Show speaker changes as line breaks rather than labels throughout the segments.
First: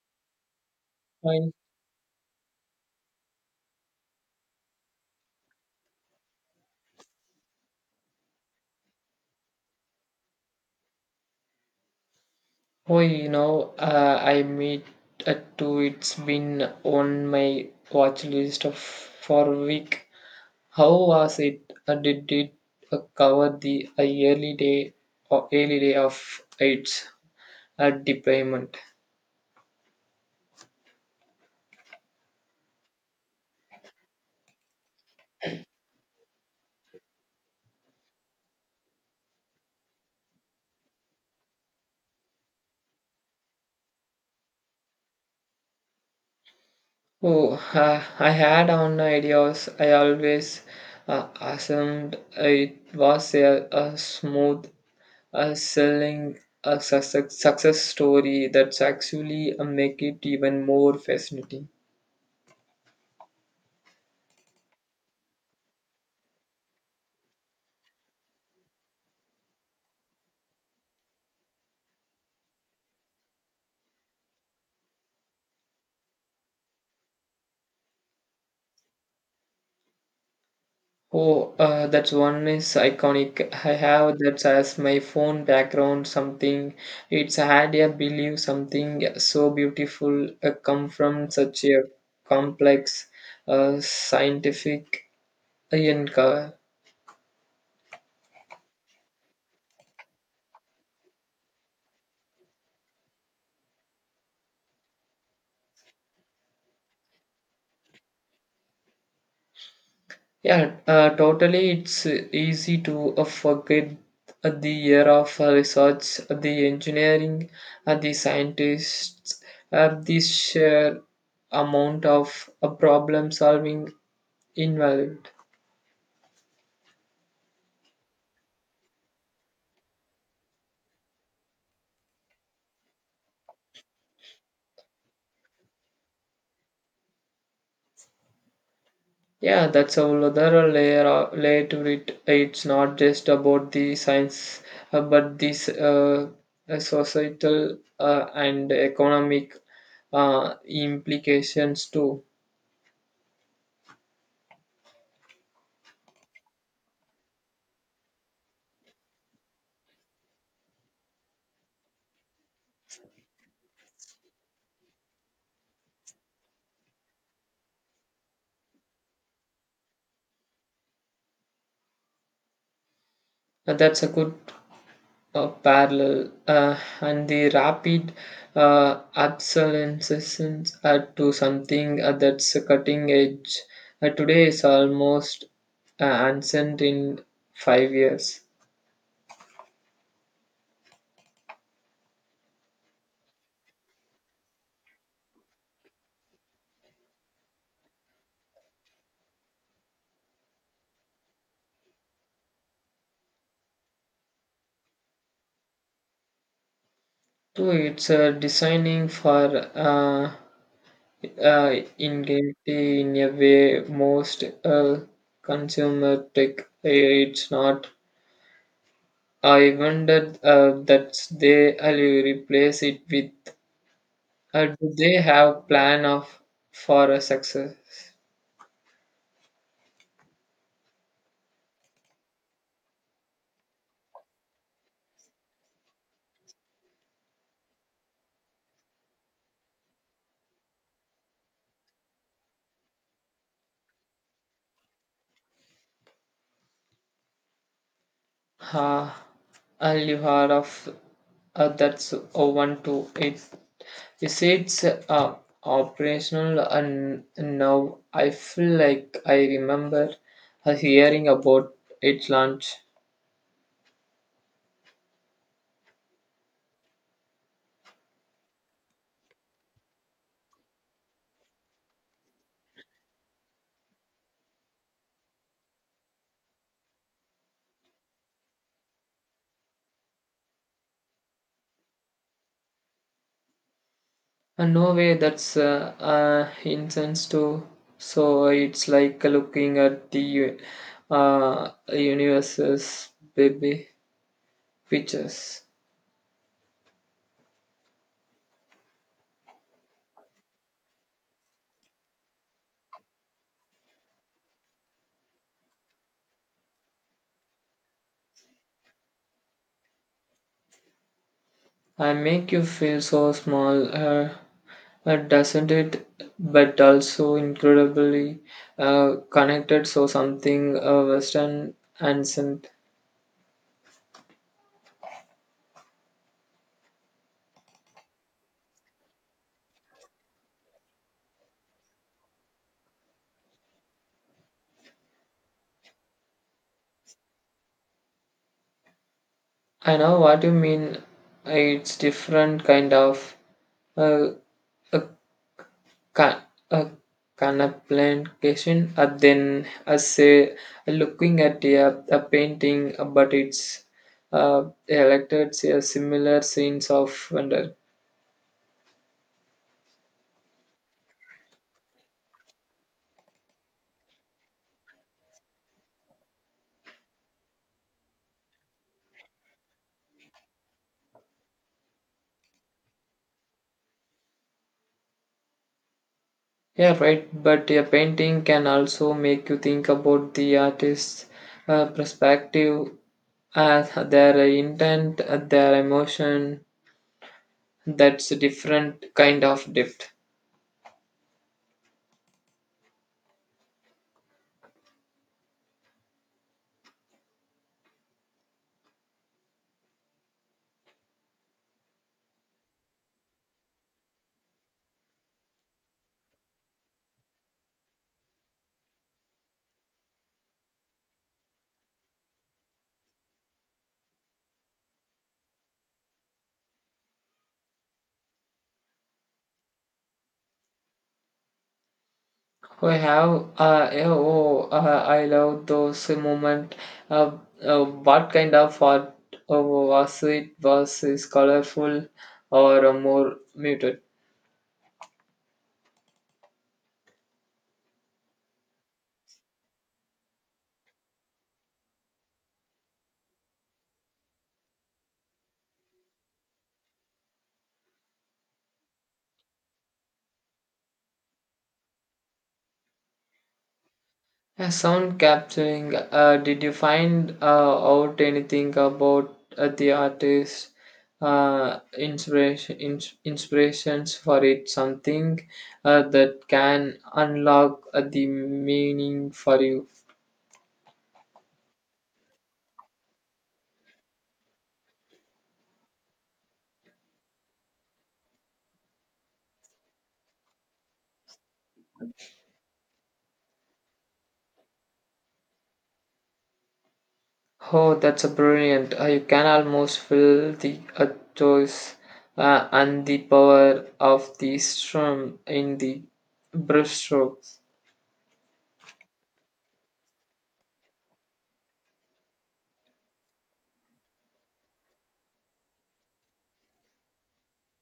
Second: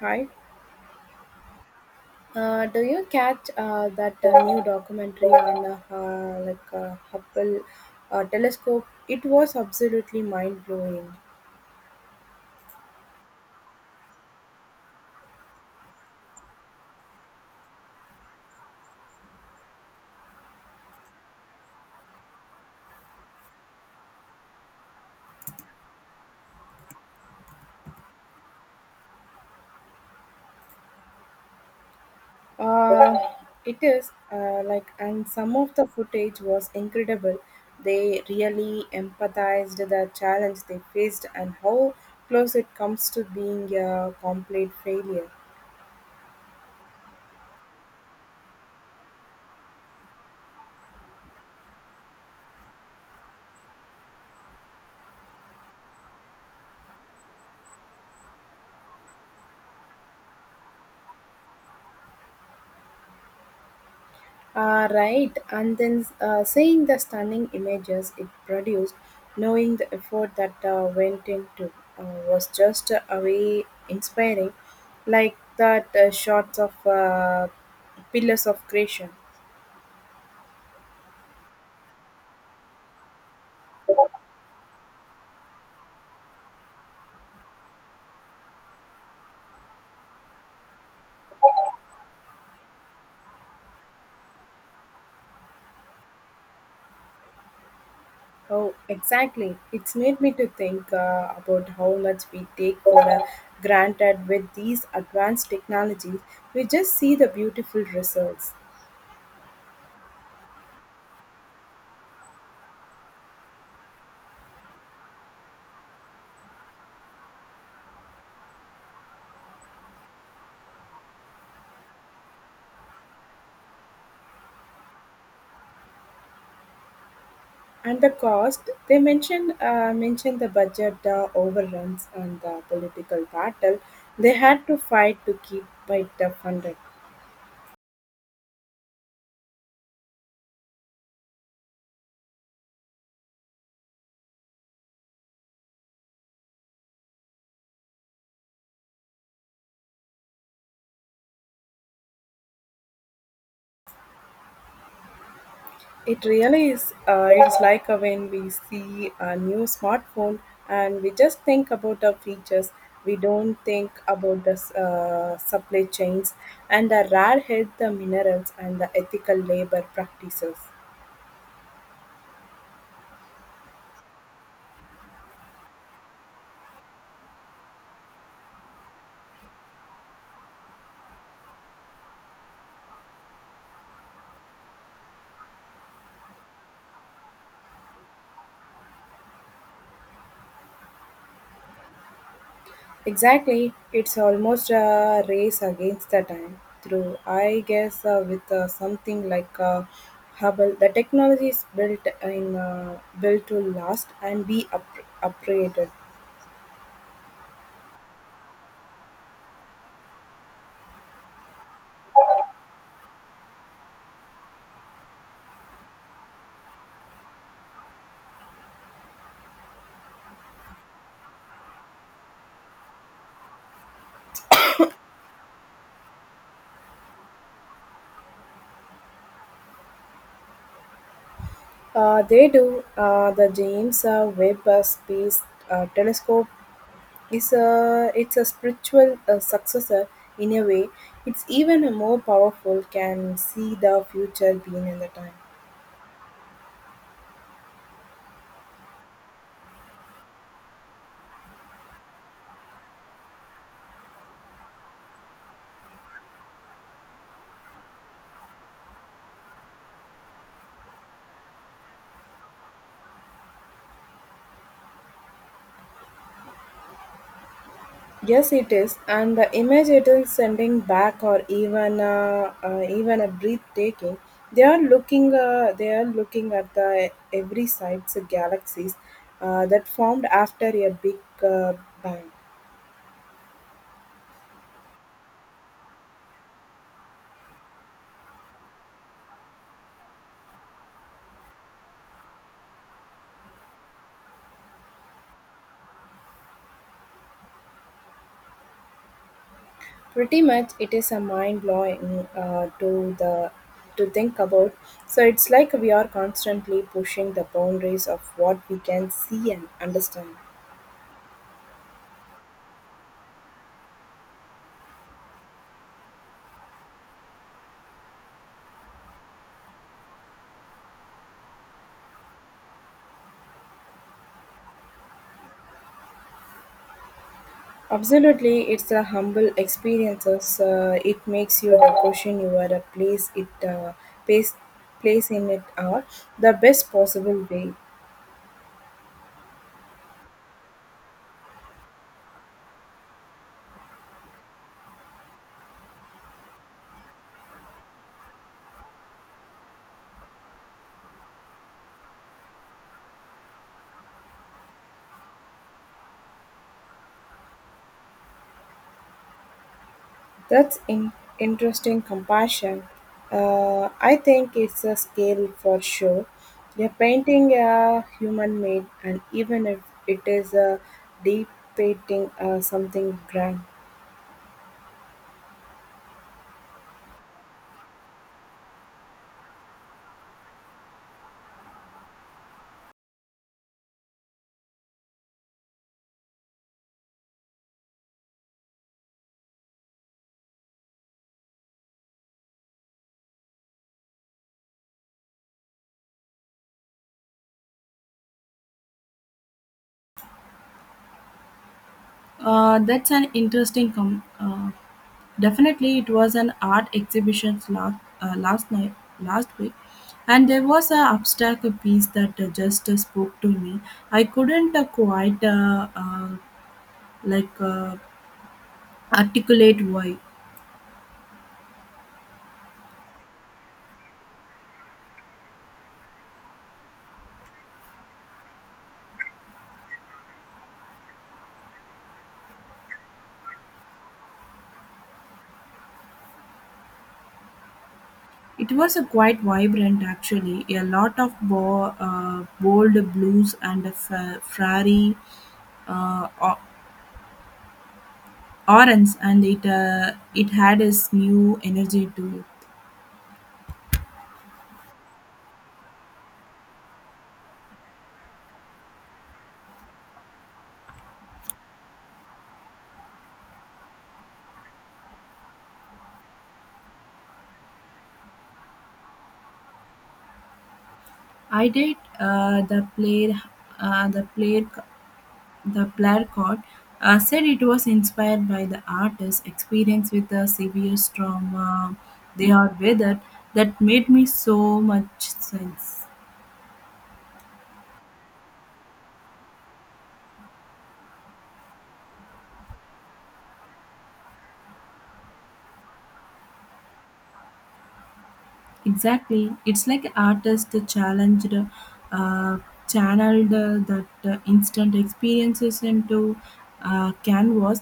Hi.
Fine.
Do you catch that new documentary on Hubble telescope? It was absolutely mind blowing.
I meet a two. It's been on my watch list for a week. How was it? Did it cover the early day or early day of its deployment?
Uh, it is and some of the footage was incredible. They really empathized the challenge they faced and how close it comes to being a complete failure.
Oh, I had on ideas. I always assumed it was a smooth selling a success story That's actually make it even more fascinating.
Right, and then seeing the stunning images it produced, knowing the effort that went into was just a way inspiring, like that shots of pillars of creation.
Oh, that's one is iconic. I have that as my phone background something. It's hard to believe something so beautiful come from such a complex scientific enca-
Oh, exactly. It's made me to think about how much we take for granted with these advanced technologies. We just see the beautiful results.
Yeah, totally. It's easy to forget the year of research, the engineering, the scientists, the sheer amount of problem solving involved.
And the cost, they mentioned the budget overruns and the political battle they had to fight to keep it funded.
Yeah, that's a whole other layer to it. It's not just about the science, but this societal and economic implications too.
It really is. It's like when we see a new smartphone and we just think about the features. We don't think about the supply chains and the rare earth, the minerals, and the ethical labor practices.
That's a good parallel and the rapid obsolescence to something that's a cutting edge today is almost ancient in 5 years.
Exactly, it's almost a race against the time. Through, I guess, with something like Hubble, the technology is built to last and be upgraded.
So it's designing for uh, ingenuity in a way most consumer tech. It's not. I wondered that they replace it with. Do they have plan of for a success?
They do. The James Webb Space Telescope is a it's a spiritual successor in a way. It's even more powerful. Can see the future being in the time.
Ah, you heard of that's one to it. Is it's operational and now I feel like I remember hearing about its launch.
Yes, it is, and the image it is sending back, or even a breathtaking. They are looking at the every side's galaxies that formed after a big uh, bang.
No way, that's incense too. So it's like looking at the universe's baby pictures.
Pretty much, it is a mind blowing to the to think about. So it's like we are constantly pushing the boundaries of what we can see and understand.
And make you feel so small, doesn't it? But also incredibly connected, so something Western and synth.
Absolutely, it's the humble experiences. It makes you the question you are a place it place place in it are the best possible way.
I know what you mean. It's different kind of uh, a, ca- a contemplation, than I say looking at a painting, but it's elected a similar sense of wonder.
That's in interesting compassion. I think it's a scale for sure. You're painting a human made, and even if it is a deep painting, something grand.
Yeah, right. But a painting can also make you think about the artist's perspective, their intent, their emotion. That's a different kind of depth.
That's an interesting com- Definitely, it was an art exhibition uh, last night last week, and there was a abstract piece that just spoke to me. I couldn't quite like uh, articulate why.
We have, yeah, oh, I love those moment. Uh, what kind of art was it? Was it colorful or more muted?
It was a quite vibrant, actually. A lot of bold blues and a fiery uh, o- orange, and it had a new energy to it.
Yeah, sound capturing. Did you find out anything about the artist inspiration inspirations for it? Something that can unlock the meaning for you.
I did the play The Plarcod said it was inspired by the artist's experience with the severe storm they had weathered that made me so much sense.
Oh, that's a brilliant. You can almost feel the choice and the power of the strum in the brushstroke.
Exactly. It's like an artist uh, channeled that instant experiences into canvas,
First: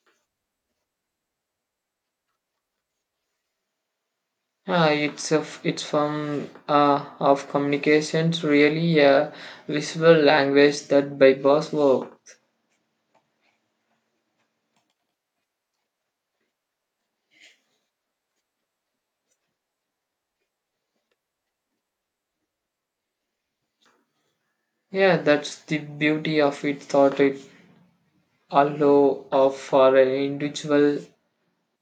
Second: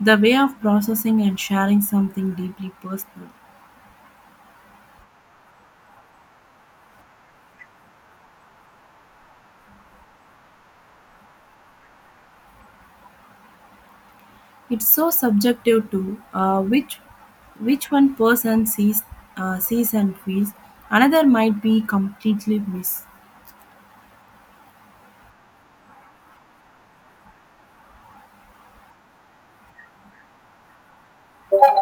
the way of processing and sharing something deeply personal.
It's a it's form of communications really a visual language that bypass words.
It's so subjective to Uh, which which one person sees sees and feels, another might be completely miss.
Yeah, that's the beauty of it. Thought it allow of for an individual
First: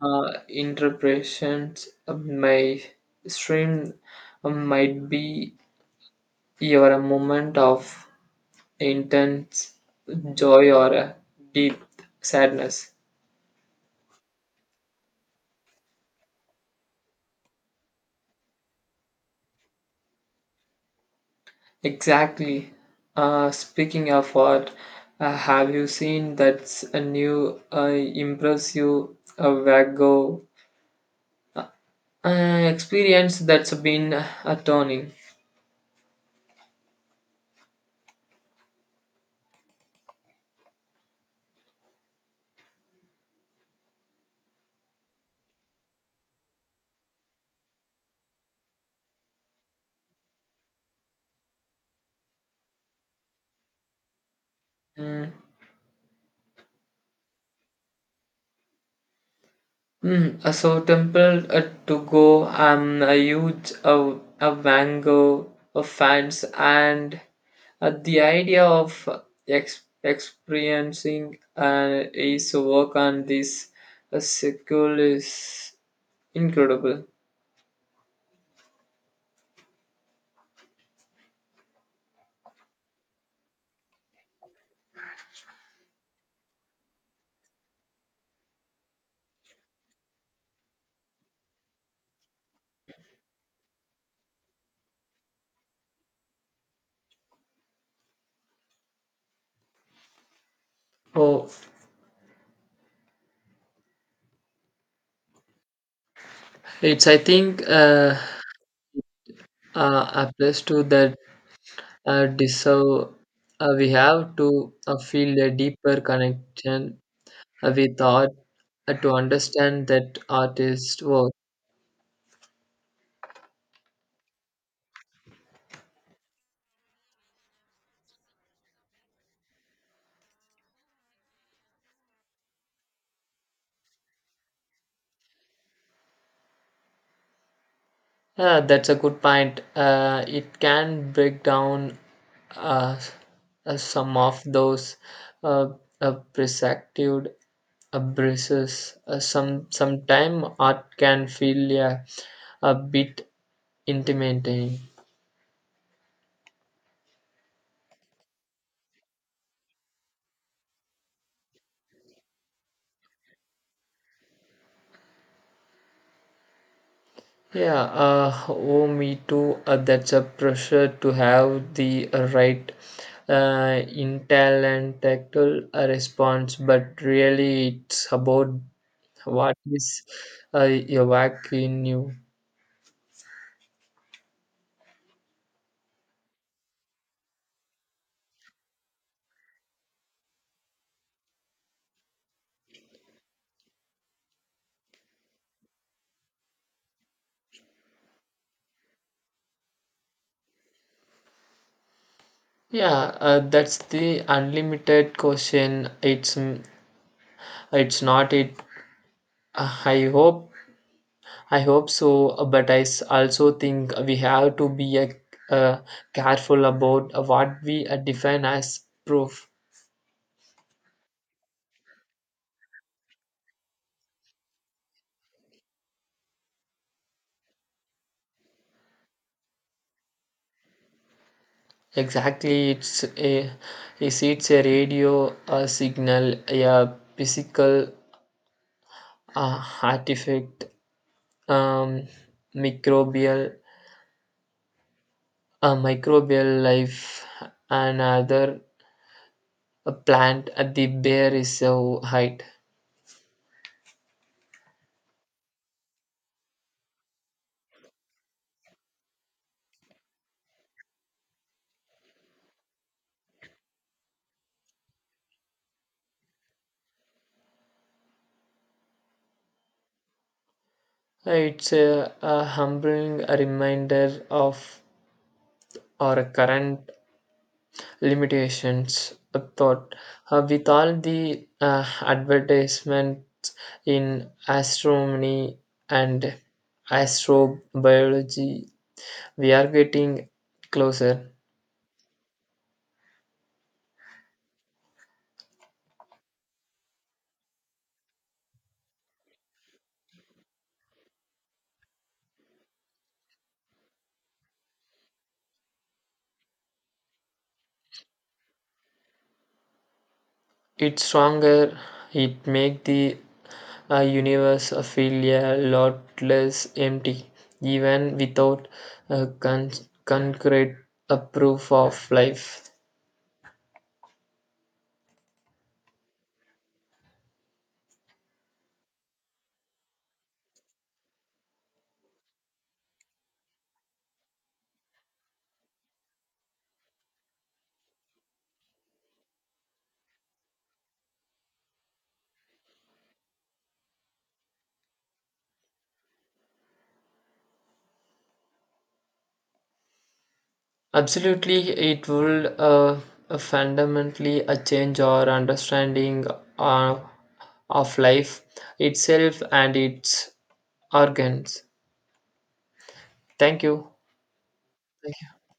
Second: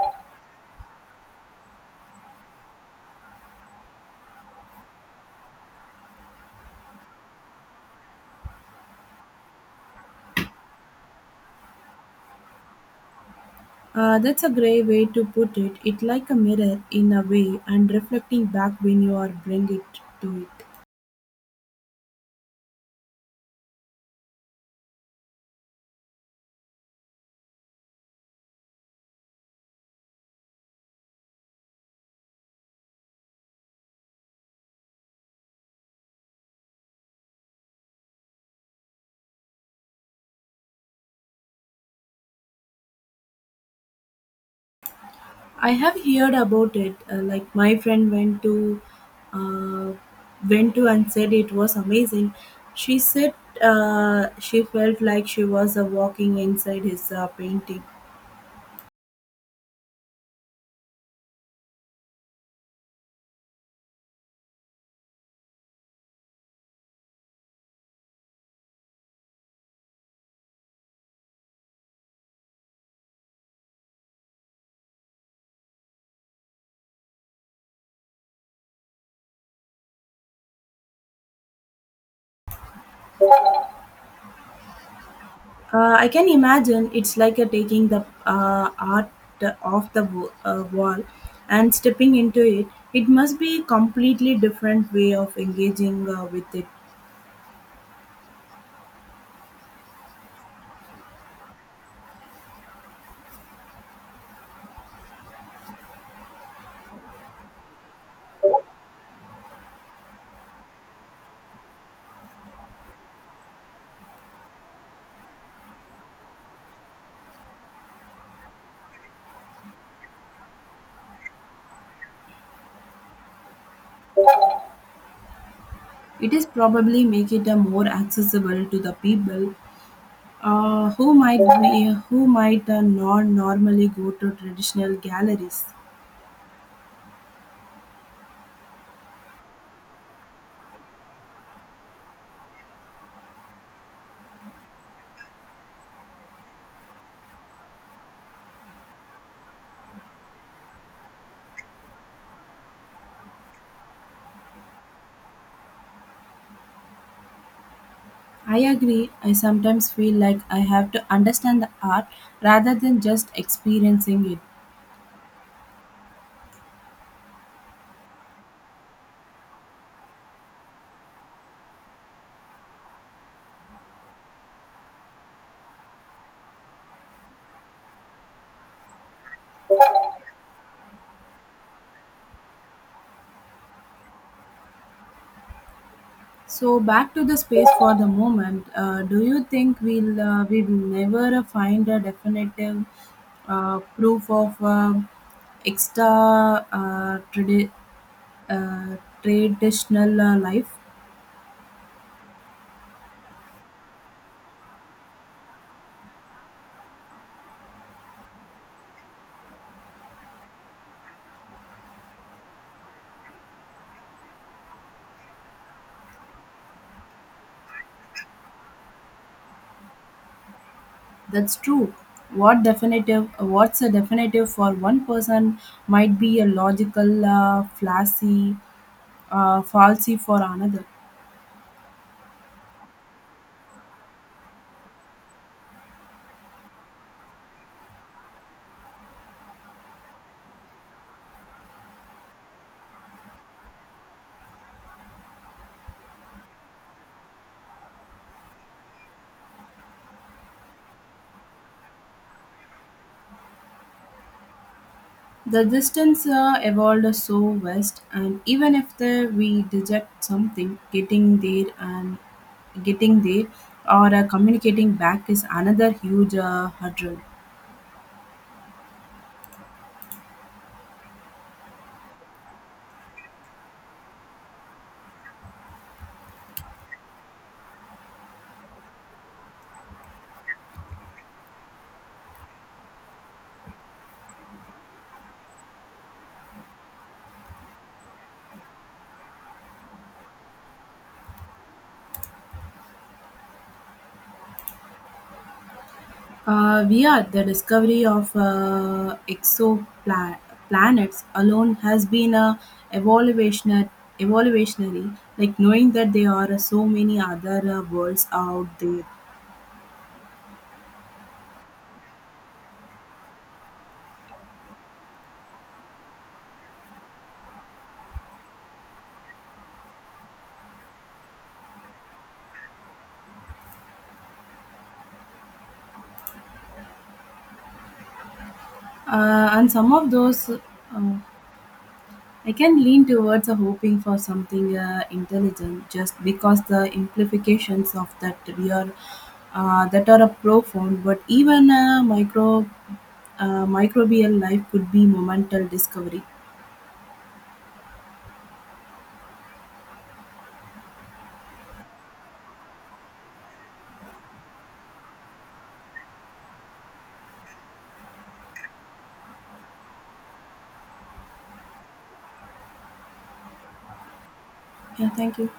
interpretations. Of My stream might be your a moment of intense joy or a deep sadness.
That's a grey way to put it. It like a mirror in a way, and reflecting back when you are bring it to it.
Exactly. Speaking of what, have you seen that's a new impressive Wago experience that's been turning?
I have heard about it. Like my friend uh, went to and said it was amazing. She said she felt like
Mm.
she was walking inside his painting.
Mm. So Temple to go. I'm a huge a Wango fans, and the idea of experiencing is work on this sequel is incredible.
I can imagine it's like a taking the art off the wall and stepping into it. It must be a completely different way of engaging with it.
Oh, it's I think applies to that deserve we have to feel a deeper connection with art to understand that artist work.
It is probably make it a more accessible to the people who might be, who might not normally go to traditional galleries.
Yeah, that's a good point. It can break down uh, some of those uh, perspective braces. Sometime art can feel yeah, a bit intimidating.
I agree. I sometimes feel like I have to understand the art rather than just experiencing it.
Yeah, oh, me too. That's a pressure to have the right intel and tactile response, but really it's about what is evoking you.
So back to the space for the moment. Do you think we will never find a definitive proof of extra uh, traditional life?
Yeah, that's the unlimited question. It's it's not it. Uh, I hope I hope so, but also think we have to be uh, careful about what we define as proof.
That's true. What definitive? What's a definitive for one person might be a logical flashy falsy for another.
Exactly, it's a is it's a radio signal, a physical artifact, um, microbial a microbial life, and other a plant at the bare is so height.
The distance evolved so west, and even if the, we deject something, getting there or communicating back is another huge hurdle.
It's a humbling reminder of our current limitations thought with all the advertisements in astronomy and astrobiology we are getting closer.
We are the discovery of exoplanets alone has been a evolutionary, evolutionary, like knowing that there are so many other worlds out there,
It's stronger. It makes the universe feel a lot less empty even without uh, con- concrete proof of life.
and some of those. Uh, I can lean towards hoping for something intelligent just because the implications of that are profound. But even a microbial life could be momental discovery.
Absolutely, it would fundamentally change our understanding uh, of life itself and its organs. Thank you.
Yeah, thank you.